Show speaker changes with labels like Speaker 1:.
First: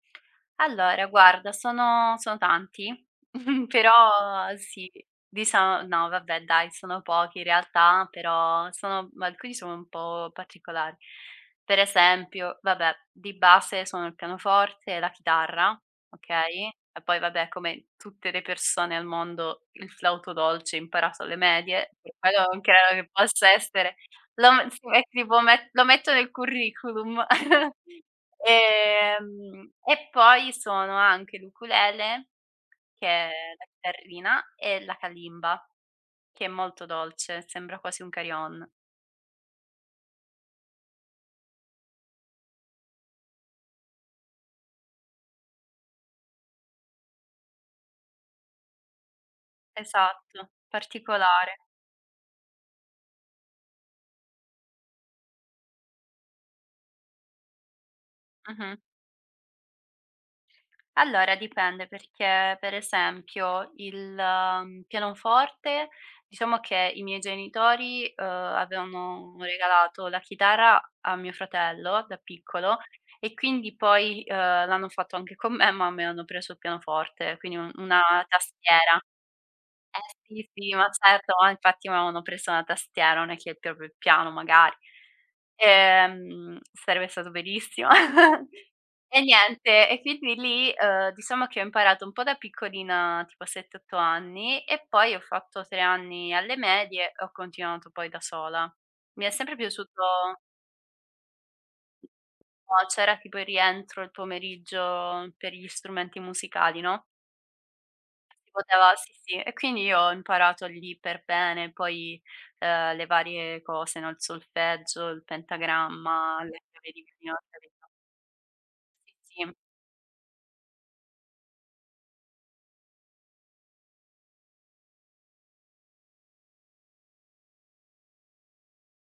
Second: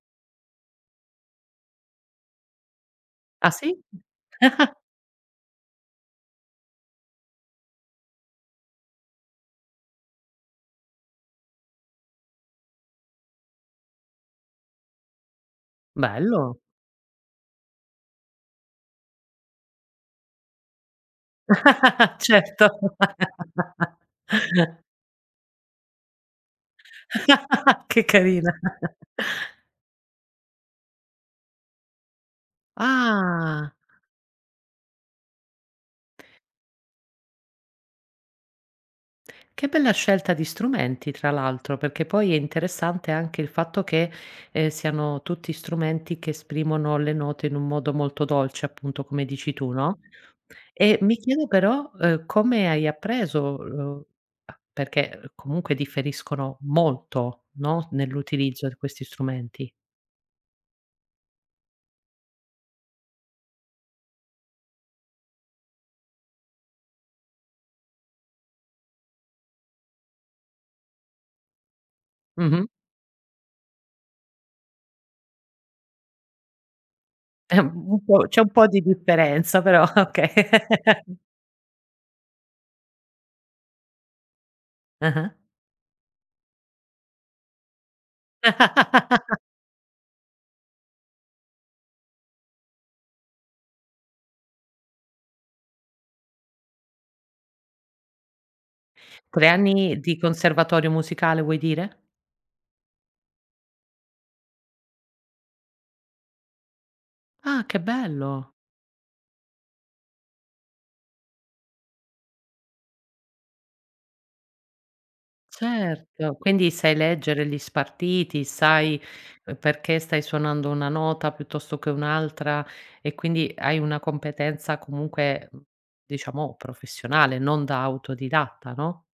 Speaker 1: Allora, guarda sono sono tanti,
Speaker 2: Ah sì?
Speaker 1: però sì dicia no vabbè dai sono pochi in realtà, però sono alcuni sono un po' particolari. Per esempio, vabbè di base suono il pianoforte e la chitarra,
Speaker 2: Bello.
Speaker 1: okay, e poi vabbè come tutte le persone al mondo, il flauto dolce imparato alle medie, che quello non
Speaker 2: Certo.
Speaker 1: credo che possa essere lo me si met tipo met lo metto nel curriculum,
Speaker 2: Che carina.
Speaker 1: ehm, e poi suono anche l'ukulele, che è la
Speaker 2: Ah.
Speaker 1: chitarrina e la kalimba che è molto dolce, sembra quasi un carillon.
Speaker 2: Che bella scelta di strumenti tra l'altro, perché poi è interessante anche il fatto che, ehm, siano tutti strumenti che esprimono le note in un modo molto dolce appunto. come dici tu, no,
Speaker 1: Esatto,
Speaker 2: e mi chiedo
Speaker 1: particolare.
Speaker 2: però, uhm, come hai appreso, lo perché comunque differiscono molto, no, nell'utilizzo
Speaker 1: Mh-mh.
Speaker 2: di questi strumenti.
Speaker 1: Allora, dipende perché per esempio il pianoforte, diciamo che i miei genitori, uhm, avevano regalato la chitarra a mio fratello da
Speaker 2: Mh-mh.
Speaker 1: piccolo e quindi poi, uhm, l'hanno fatto anche con me, ma a me hanno preso il pianoforte, quindi
Speaker 2: Eh
Speaker 1: un
Speaker 2: u
Speaker 1: una
Speaker 2: un po' c'è un po' di
Speaker 1: tastiera.
Speaker 2: differenza però
Speaker 1: Eh
Speaker 2: okay.
Speaker 1: sì, sì, ma certo, infatti mi avevano preso una tastiera, non è che il proprio piano magari,
Speaker 2: Ah-ah.
Speaker 1: ehm, sarebbe stato bellissimo. E niente e quindi lì, uhm, diciamo che ho imparato un po' da piccolina tipo a 7, 8 anni e poi ho fatto 3 anni alle medie e ho continuato poi da sola. Mi è
Speaker 2: 3
Speaker 1: sempre
Speaker 2: anni di
Speaker 1: piaciuto
Speaker 2: conservatorio musicale vuoi dire?
Speaker 1: No c'era tipo il rientro il pomeriggio per gli strumenti musicali, no?
Speaker 2: Ah che bello.
Speaker 1: Si poteva sì, sì. E quindi io ho imparato lì per bene poi, uhm, le varie cose, no il solfeggio, il pentagramma,
Speaker 2: Certo,
Speaker 1: la
Speaker 2: quindi
Speaker 1: chiave
Speaker 2: sai
Speaker 1: di violino la
Speaker 2: leggere gli
Speaker 1: chiave di [unintelligible]
Speaker 2: spartiti, sai
Speaker 1: Sì.
Speaker 2: perché stai suonando una nota piuttosto che un'altra e quindi hai una competenza comunque, mhmm, diciamo professionale, non da autodidatta, no?